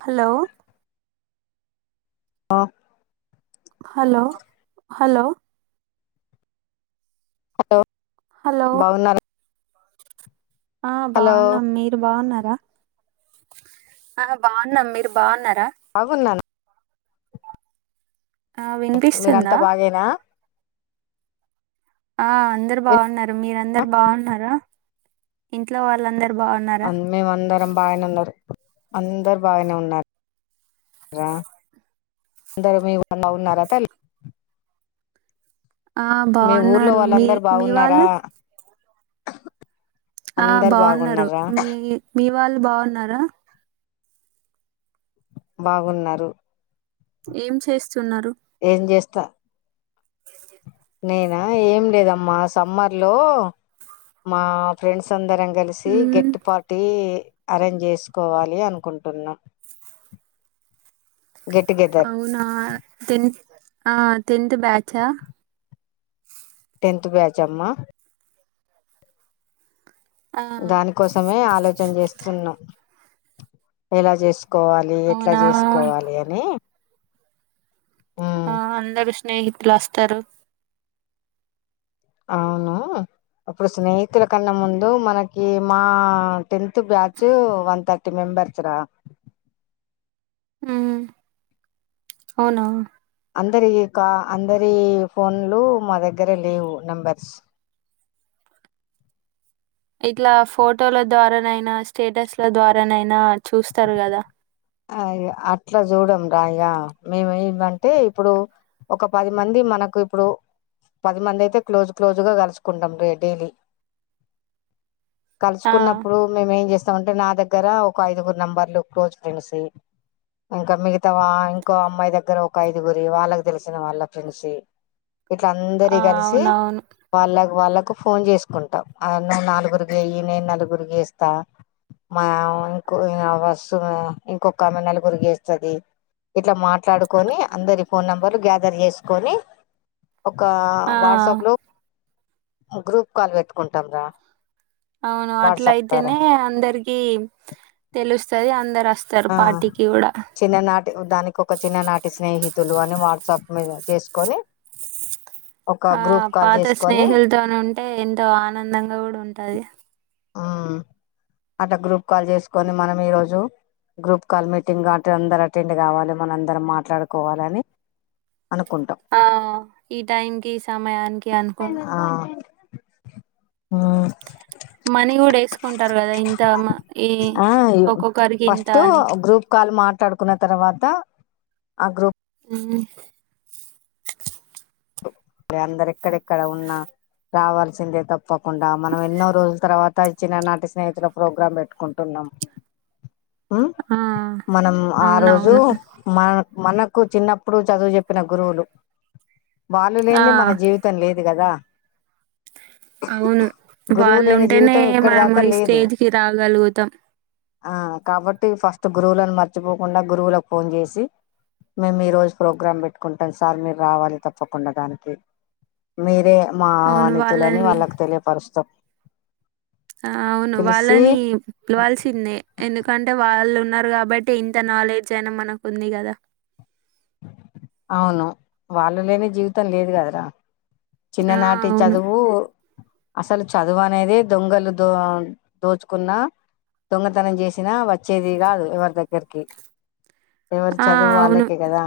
Hello ఆహ hello hello hello hello ఆ hello బాగున్నాం మీరు బాగున్నారా ఆ బాగున్నాం మీరు బాగున్నారా బాగున్నాను ఆ మీరంతా వినిపిస్తుందా బాగేనా ఆ అందరు బాగున్నారు మీరందరు బాగున్నారా ఇంట్లో వాళ్ళందరు బాగున్నారా మేము అందరం బాగానే ఉన్నారు అందరు బాగానే ఉన్నారు రా అందరు మీ ఊళ్లో ఉన్నారా తలి ఆ బాగున్నారు మీ వాళ్ళందరు మీ బాగున్నారా వాళ్ళు ఆ అందరు బాగున్నారు బాగున్నారా మీ మీ వాళ్ళు బాగున్నారా బాగున్నారు ఏం చేస్తున్నారు తా నేనా ఏం లేదమ్మా సమ్మర్లో మా ఫ్రెండ్స్ అందరం కా కలిసి మ్మ్ గేట్టు పార్టీ అరేంజ్ చేసుకోవాలి అనుకుంటున్నాము అవునా టెన్త్ ఆ టెన్త్ బ్యాచ్ అ టెన్త్ బ్యాచ్ అమ్మా ఆ దానికోసమే ఆలోచన చేస్తున్నాం ఎలా చేసు కోవాలి ఎట్లా అవునా చేసుకోవాలి అని ఉమ్ ఆ అందరూ స్నేహితులు వస్తారు అవును అప్పుడు స్నేహితుల కన్నా ముందు మనకి మా tenth batch one thirty members రా ఉ అవునా అందరి కా అందరి ఫోన్లు మా దగ్గర లేవు నంబర్స్ [inaudible] ఇట్లా ఫోటోల ద్వారా నైనా స్టేటస్ ల ద్వారా నైనా చూస్తారు గదా. అ ఇగ అట్లా చూడం రా ఇగ మేము ఏంమంటే ఇప్పుడు. ఒక పది మంది మనకు ఇప్పుడు పది మంది అయితే క్లోజ్ క్లోజ్ గా కలుసుకుంటాం రే డైలీ. ఆ కలుసుకున్నప్పుడు మేము ఏం చేస్తాం అంటే నా దగ్గర ఒక ఐదుగురు నెంబర్లు క్లోజ్ ఫ్రెండ్స్వి. ఇంకా మిగతా వా ఇంకో అమ్మాయి దగ్గర ఒక ఐదుగురివి వాళ్ళకి తెలిసిన వాళ్ళ ఫ్రెండ్స్వి. ఇట్లా అందరి ఆ కలిసి అవునవును వాళ్ళ వాళ్ళకు ఫోన్ చేసుకుంటావ్ ఆ నువ్వు నలుగురుగేయి నేను నలుగురికి గేస్తా. మా ఇంకో ఆ వస్తుంది కదా ఇంకొక ఆమె నలుగురికి చేస్తది. ఇట్లా మాట్లాడుకొని అందరి ఫోన్ నెంబర్లు గ్యాదర్ చేసుకొని. ఒక ఆ వాట్సాప్ లో ఓ గ్రూప్ కాల్ పెట్టుకుంటాం రా అవును అట్లా వాట్సాప్ ద్వారా అయితేనే అందరికి తెలుస్తది అందరు వస్తారు ఆ పార్టీకి కూడా చిన్ననాటి దానికి ఒక చిన్ననాటి స్నేహితులు అన్ అని వాట్సాప్ మీద చేసుకొని ఒక ఆ గ్రూప్ కాల్ పాత చేసుకొని స్నేహిలతో ఉంటే ఎంతో ఆనందంగా కూడా ఉంటది. ఆ అట్లా గ్రూప్ కాల్ చేసుకొని మనం ఈ రోజు గ్రూప్ కాల్ మీటింగ్ కావట్టి అందరు అటెండ్ కావాలి మన అందరం మాట్లాడుకోవాలని. అనుకుంటాం ఆ ఈ టైమ్ కి ఈ సమయానికి అనుకోని ఆ ఉ మనీ కూడా వేసుకుంటారు కదా ఇంత మ ఈ ఆ ఒక్కొక్కరికి ఇంత ఫస్ట్ అని. గ్రూప్ కాల్ మాట్లాడుకున్న తర్వాత ఆ గ్రూప్ ఉ లే అందరు ఎక్కడెక్కడ ఉన్నా రావాల్సిందే తప్పకుండా మనం ఎన్నో రోజుల తర్వాత ఇచ్చిననాటి స్నేహితుల ప్రోగ్రాం పెట్టుకుంటున్ ఉ ఆ మనం ఆ రోజు అవునవును మ మనకు చిన్నప్పుడు చదువు చెప్పిన గురువులు వాళ్ళు లేనిదే ఆ మన జీవితం లేదు కదా [inaudible] అవును గురువు వాళ్ళు లేని ఉంటేనే జీవితం ఇక్కడ మనము దాకా ఈ లేదు స్టేజ్కిి రాగలుగుతామ్. ఆ కాబట్టి ఫస్ట్ గురువులను మర్చిపోకుండా గురువులకు ఫోన్ చేసి. మేము ఈ రోజు ప్రోగ్రామ్ పెట్టుకుంటాం సార్ మీరు రావాలి తప్ తప్పకుండా దానికి మీరే మా అవును ఆనితులని వాళ్ళని వాళ్ళకి తెలియపరుస్తమ్. ఆ అవును వాళ్ళని పిలవల్సిందే ఎందుకంటే వాళ్ళు ఉన్ న్నారు కాబట్టి ఇంత నాలెడ్జ్ అయినా మనకు ఉంది కదా. అవును వాళ్ళు లేని జీవితం లేదు కదరా ఆ చిన్ననాటి అవును చదువు అసలు చదువు అనేది దొంగలు దో దోచుకున్న దొంగతనం చేసినా వచ్చేది కాదు ఎవరి దగ్గరికి ఎవరి ఆ చదువు అవును వాళ్ళకే కదా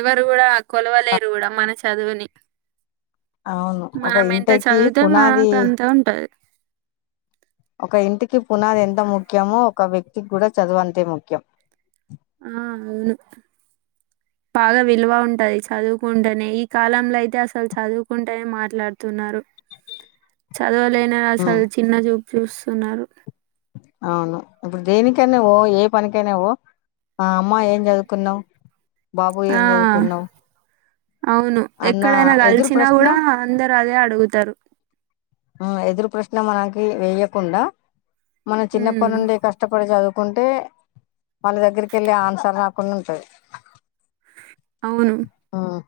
ఎవరు కూడా కొలవలేరు కూడా మన చదువుని అవును ఒక మనం ఎంత ఇంటకి చదివితే మాకు పునాది అంత ఉంటది ఒక ఇంటికి పునాది ఎంత ముఖ్యమో ఒక వ్యక్తికి కూడా చదువు అంతే ముఖ్యం ఆ అవును బాగా విలువ ఉంటది చదువుకుంటేనే ఈ కాలంలో అయితే అసలు చదువుకుంటేనే మాట్లాడుతున్నారు అదవలనా ఉమ్ అసలు చిన్న చూపు చూస్తున్నారు అవును ఇప్పుడు దేనికైనావో ఏ పనికైనావో ఆ అమ్మా ఏం చదువుకున్నావు బాబు ఏం ఆ చదువుకున్నావు అవును అన్న ఎక్కడైనా ఎదురు కలిసినా ప్రశ్న కూడా అందరు అదే అడుగుతారు ఆ ఎదురు ప్రశ్న మనకి వెేయకుండా మనం హ్మ్. చిన్నప్పటి నుండి కష్టపడి చదువు కుంటే వాళ్ళ దగ్గరికి వెళ్ళి ఆన్సర్ రాకుండా ఉంటది అవును ఉమ్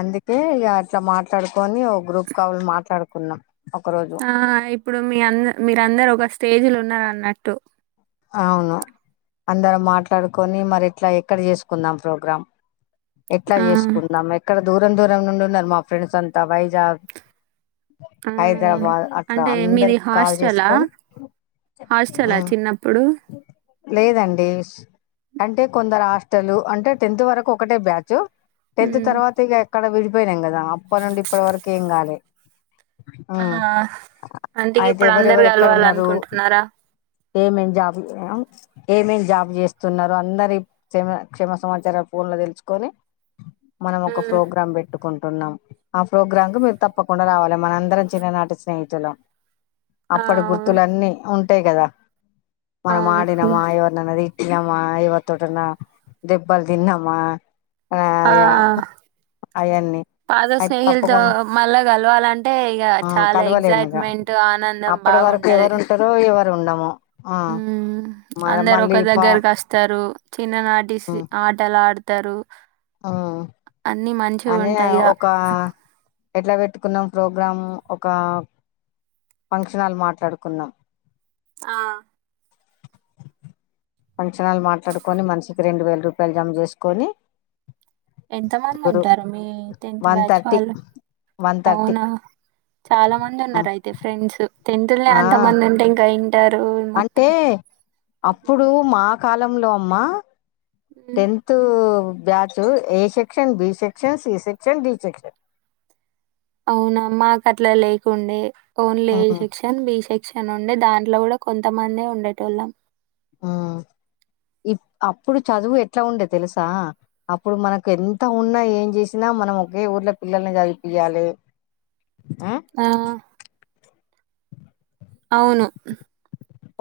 అందుకే ఇక అట్లా మాట్లాడుకొని ఓ గ్రూప్ కావాళ మాట్లాడుకున్నాం ఒక రోజు ఆ ఇప్పుడు మీ అంద మీరందరు ఒక స్టేజీలు ఉన్నరూ అన్నట్టు అవును అందరూ మాట్లాడుకొని మరి ఇట్లా ఎక్కడ చేసుకుందాం ప్రోగ్రాం ఎట్లా ఆ! చేసుకుందాం ఎక్కడ దూరం దూరం నుండి ఉన్నారు మా ఫ్రెండ్స్ అంతా వైజాగ్ ఆ హైదరాబాద్ అట్లా అంటే మీది అందరికి కాల్ హాస్టలా చేసుకొని ఆ హాస్టలా చిన్నప్పుడు లేదండి అంటే కొందరు హాస్టల్ అంటే టెన్త్ వరకు ఒకటే బ్యాచ్ టెన్త్ హ్మ్. తర్వాత ఇక ఎక్కడ విడిపోయినం కదా అప్ప నుండి ఇప్పటి వరకు ఏం కాలే ఆ అంటే అయితే ఇప్పుడు అందరూ ఎవరేవరు ఎక్కడ ఉన్నారు గలవాలనుకుంటున్నారా? ఏమ్ ఎం జాబ్ ఏమేం జాబ్ చేస్తున్నారో అందరి క్షే క్షేమ సమాచార ఫోన్ లో తెలుసుకొని మనం ఒక హ్మ్. ప్రోగ్రామ్ పెట్టుకుం టున్నాము ఆ ప్రోగ్రామ్ కు మీరు తప్పకుండా రావాలి మన అందరం చిన్ననాటి స్నేహితులు ఆ! అప్పుడు గుర్తులున్నీ ఉంటాయి కదా మనం అవును. ఆడినమ హ్మ్. ఎవరినన్నా తిట్టినమా ఎవరితోటన్న దెబ్బల్ దిన్నమ్మా ఆ అయన్నీ పాత స్నేహిలతో మళ్ళా కలవాలంటే ఇక ఆ చాలా ఎక్సైట్మెంట్ ఆనందం బా అప్పటివరకు ఎవరు ఉంటారో ఎవరు ఉండము ఆ హ్మ్. మ అందరు ఒక మళ్ళీ పా దగ్గరకి వస్తారు చిన్ననాటి ఆటలు ఆడతారు ఆ అని మంచిగుంటాయిగ. ఒక ఎట్లా పెట్టుకున్నాం ప్రోగ్రాం ఒక ఫంక్షన్ హాల్ మాట్లాడుకున్నాం ఆ ఫంచనాలు మాట్లాడుకొని మనిషికి రెండు వేల రూపాయలు జమ చేసుకొని ఎంత మంది గురు ఉంటారు మీ టెన్త్ వన్ బ్యాచ్ థర్టీ వాళ్ళు వన్ తర్టీ అవునా! చాలా మంది ఉన్నారు అయితే ఫ్రెండ్స్ టెంతుల్నే ఆ అంతమంది ఉంటే ఇంకా ఇంటరు అంటే మొత్తం అప్పుడు హ్మ్. మా కాలంలో అమ్మా హ్మ్. Tenth batch A section B section C section D section అవునా మాకు అట్లా లేకుండే only A um section B section section ఉండే దాంట్లో కూడా కొంతమంది ఉండేట వాళ్ళం ఆ ఇ అప్పుడు చదువు ఎట్లా ఉండే తెలుసా అప్పుడు మనకు ఎంత ఉన్నా ఏం చేసినా మనం ఒకే ఊర్లో పిల్లల్ని చదిపియాలే ఆ అవును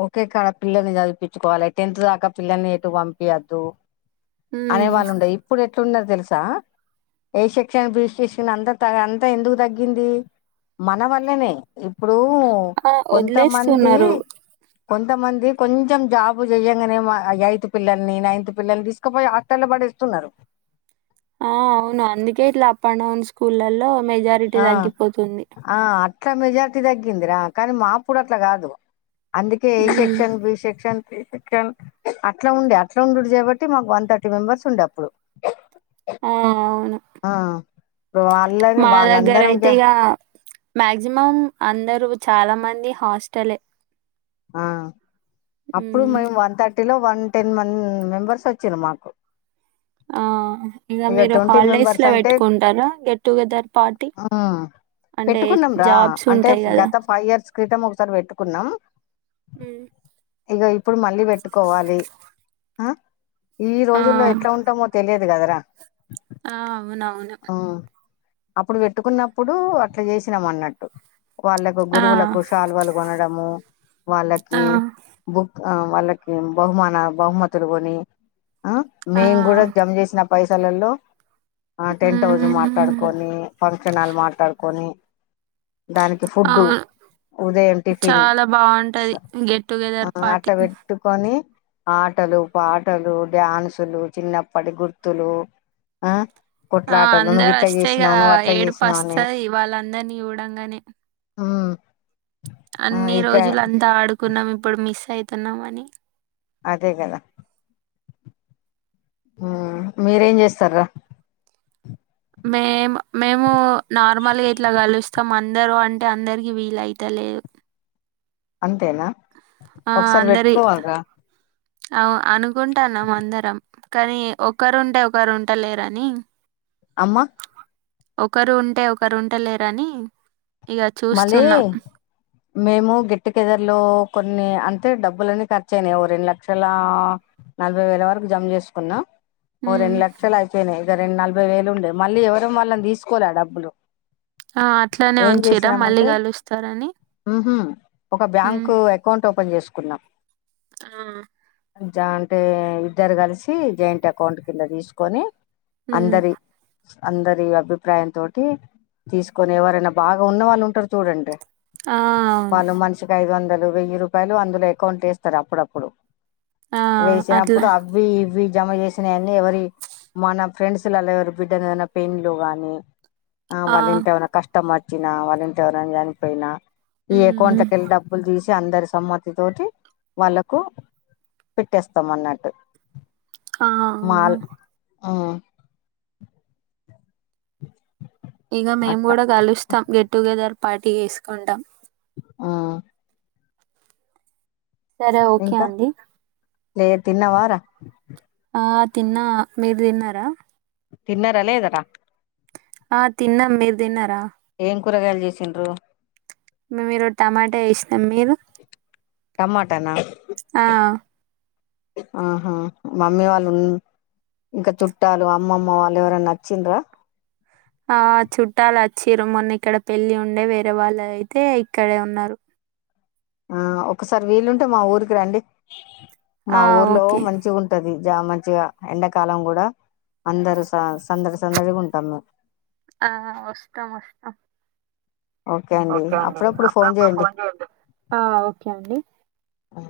ఓకే కాడ పిల్లల్ని చదిపించుకోవాలి టెన్త్ దాకా పిల్లల్ని ఎటు పంపియద్దు అనే హ్మ్. వాళ్ళు ఉండేది ఇప్పుడు ఎట్లున్నది తెలుసా ఏ షేక్షన్ బి సెక్షన్ అంత త అంత ఎందుకు తగ్గింది. మన వల్లనే ఇప్పుడు ఆ! కొంతమంది వదిలేస్తున్నారు. కొంతమంది కొంచెం జాబు చెయ్యంగానే ఎయిత్ పిల్లల్ని, నైన్త్ పిల్లల్ని తీసుకపోయి హాస్టల్లా పడేస్తున్నరు ఆ అవును అందుకే ఇట్లా అప్ డౌన్ స్కూళ్లలో మెజారిటీ ఆ తగ్గిపోతుంది. ఆ అట్లా మెజార్టీ తగ్గిందిరా కానీ మాప్పుడు అట్ల కాదు అందుకే A um section B section A section అట్లా ఉండే అట్లా ఉండుడు చేపట్టి మాకు వన్ థర్టీ మెంబర్స్ ఉండే అప్పుడు ఆ అవును ఆ ఇప్పుడు వాళ్ళని మా దగ్గర అయితే వాళ్ళందరంగా ఇగ మాక్సిమం అందరు చాలా మంది హాస్టలే ఆ అప్పుడు ఉమ్ మేము వన్ థర్టీ లో వన్ టెన్ మేం మెంబర్స్ వచ్చెది మాకు ఆ ఇగ ఇక మీరు ట్వంటీ హాలిడేస్ మెంబర్స్ లో అంటే పెట్టుకుంటరా get together party um అంటే పెట్టుకున్నాం రా జాబ్స్ అంటే ఉంటాయి కదా గత ఫైవ్ ఇయర్స్ క్రితం ఒకసారి పెట్టుకున్నాం ఇగ ఇప్పుడు మళ్ళీ పెట్టుకోవాలి. ఆ ఇన్ని ఆ రోజుల్లో ఎట్లా ఉంటామో తెలియదు గదరా ఆ అవునవును అప్పుడు పెట్టుకున్నప్పుడు అట్లా చేసినం అన్నట్టు వాళ్ళకు ఆ గురువులకు షాలువలు కొనడము ఆ వాళ్ళకి బు ఆ వాళ్ళకి బహుమాన బహుమతులు కొని ఆ ఆ మేము గుడా జమ చేేసిన పైసలలో ఆ టెంట్ హౌజ్ ఉమ్ మాట్లాడుకొని జనాలు మాట్లాడుకొని దానికి ఫుడ్డు అవును ఉదయం టిఫిన్ చాలా స బాగుంటది గెట్ ఆ టుగెదర్ పార్టీ అట్లా పెట్టుకొని ఆటలు, పాటలు, డ్యాన్సులు, చిన్నప్పటి గుర్తులు ఆ ఆ కొట్లాటలు నువ్వు అందరు ఇట్లా వస్తే ఇగ చేసినావు నువ్వు అట్లా ఏడుపు చేసినావు అని వస్తది వాళ్ళందరినీ చూడంగానే హ్మ్ అన్ని రోజులు అంతా ఆడుకున్నాం ఇప్పుడు మిస్ అయితున్నాం అని అదే కదా ఆ మీరేం చేస్తర్రా మేమ్ మే మేము నార్మల్గా ఇట్లా కలుస్తం అందరు అంటే అందరికి వీలయిత లేదు అంతేనా ఒకసారి అందరి పెట్కోవలరా అవు అనుకుంటాన్నాం అందరం కానీ ఒకరుంటే ఒకరు ఉంట లేరని అమ్మా ఒకరు ఉంటే ఒకరు ఉంటలేరని ఇగ మళ్ళీ చూస్తున్నాం మేము గేట్ టు గెదర్లో కొన్ని అం అయితే డబ్బులన్నీ ఖర్చు అయినాయి ఓ రెండు లక్షల నలభై వేల వరకు జమ చేసుకున్నం ఓ ఉమ్ రెండు లక్షలు అయిపోయినాయి ఇగ రెండు నలభై వేలు ఉండే మళ్ళీ ఎవరమ్ వాళ్ళని తీసుకోలె ఆ డబ్బులు ఆ అట్లానే ఉంచిర్రా హ్మ్ హు ఒక ఉమ్ బ్యాంక్ అకౌంట్ ఓపెన్ చేసుకున్నా ఆ జయింటె ఇద్దరు కలిసి జాయింట్ అకౌంట్ కింద తిసుకొని మ్మ్ అందరి అభిప్రాయం తోటి తీసుకొని ఎవరన్న బాగా ఉన్న వాళ్ళు ఉంటరు చూడండర్రా ఆ అవును వాళ్ళు మనిషికి ఐదు వందలు, వెయ్యి రూపాయలు అందులో అకౌంట్లేస్తరు అప్పుడప్పుడు ఆ వేసే అట్లా అప్పుడు అవి ఇవి జమ చేసినయన్నీ ఎవరి మన ఫ్రెండ్స్ లల్లా ఎవరి బిడ్డదైనా పెండ్లో గాని ఆ వాళ్ళు ఇంతవమనా కష్టం వచ్చినా వాళ్ళ ఇంత ఎవనా చనిపోయినా ఈ హ్మ్ కోంటకి డబ్బులు తీసి అందరి సమ్మతి తటి వాళ్ళకు పెట్టేస్తాం అన్నట్టు ఆ అవునా మాల్ ఆ ఇక మేము అట్ట కూడా కలుస్తాం గెట్టుగెదర్ పార్టీ వేసుకుంటాం ఆ సరే ఓకే ఇంకా అండి లే తిన్న వార ఆ తిన్నా మీరు తిన్నారా తిన్నారా లేదా రా ఆ తిన్న మీరు తిన్నారా ఇం కూరగాయలు చేసిండ్రు మీరు టమాటా వేసినాం మీరు టమాటనా ఆ ఆహా మమ్మీ వాళ్ళు ఉ ఇంకా చుట్టాలు అమ్మమ్మ వాళ్ళు ఎవరైనా నచ్చింద్రా ఆ చుట్టాలు వచ్చిర మొన్న ఇక్కడ పెళ్ళి ఉండే వేరే వాళ్ళు అయితే ఇక్కడే ఉన్నారు ఆ ఒకసారి వీలుుంటే మా ఊరికి రండి ఆ మా ఊర్లో ఓకే మంచి ఉంటది మ మంచిగా ఎండాకాలం కూడా అందరుూ స సందడి సందడిగా ఉంటాము మేము ఆ వస్తాం వస్తాం ఓకే అండి అప్పుప్పుడు ఫోన్ చేడి ఓకే అండి ఆ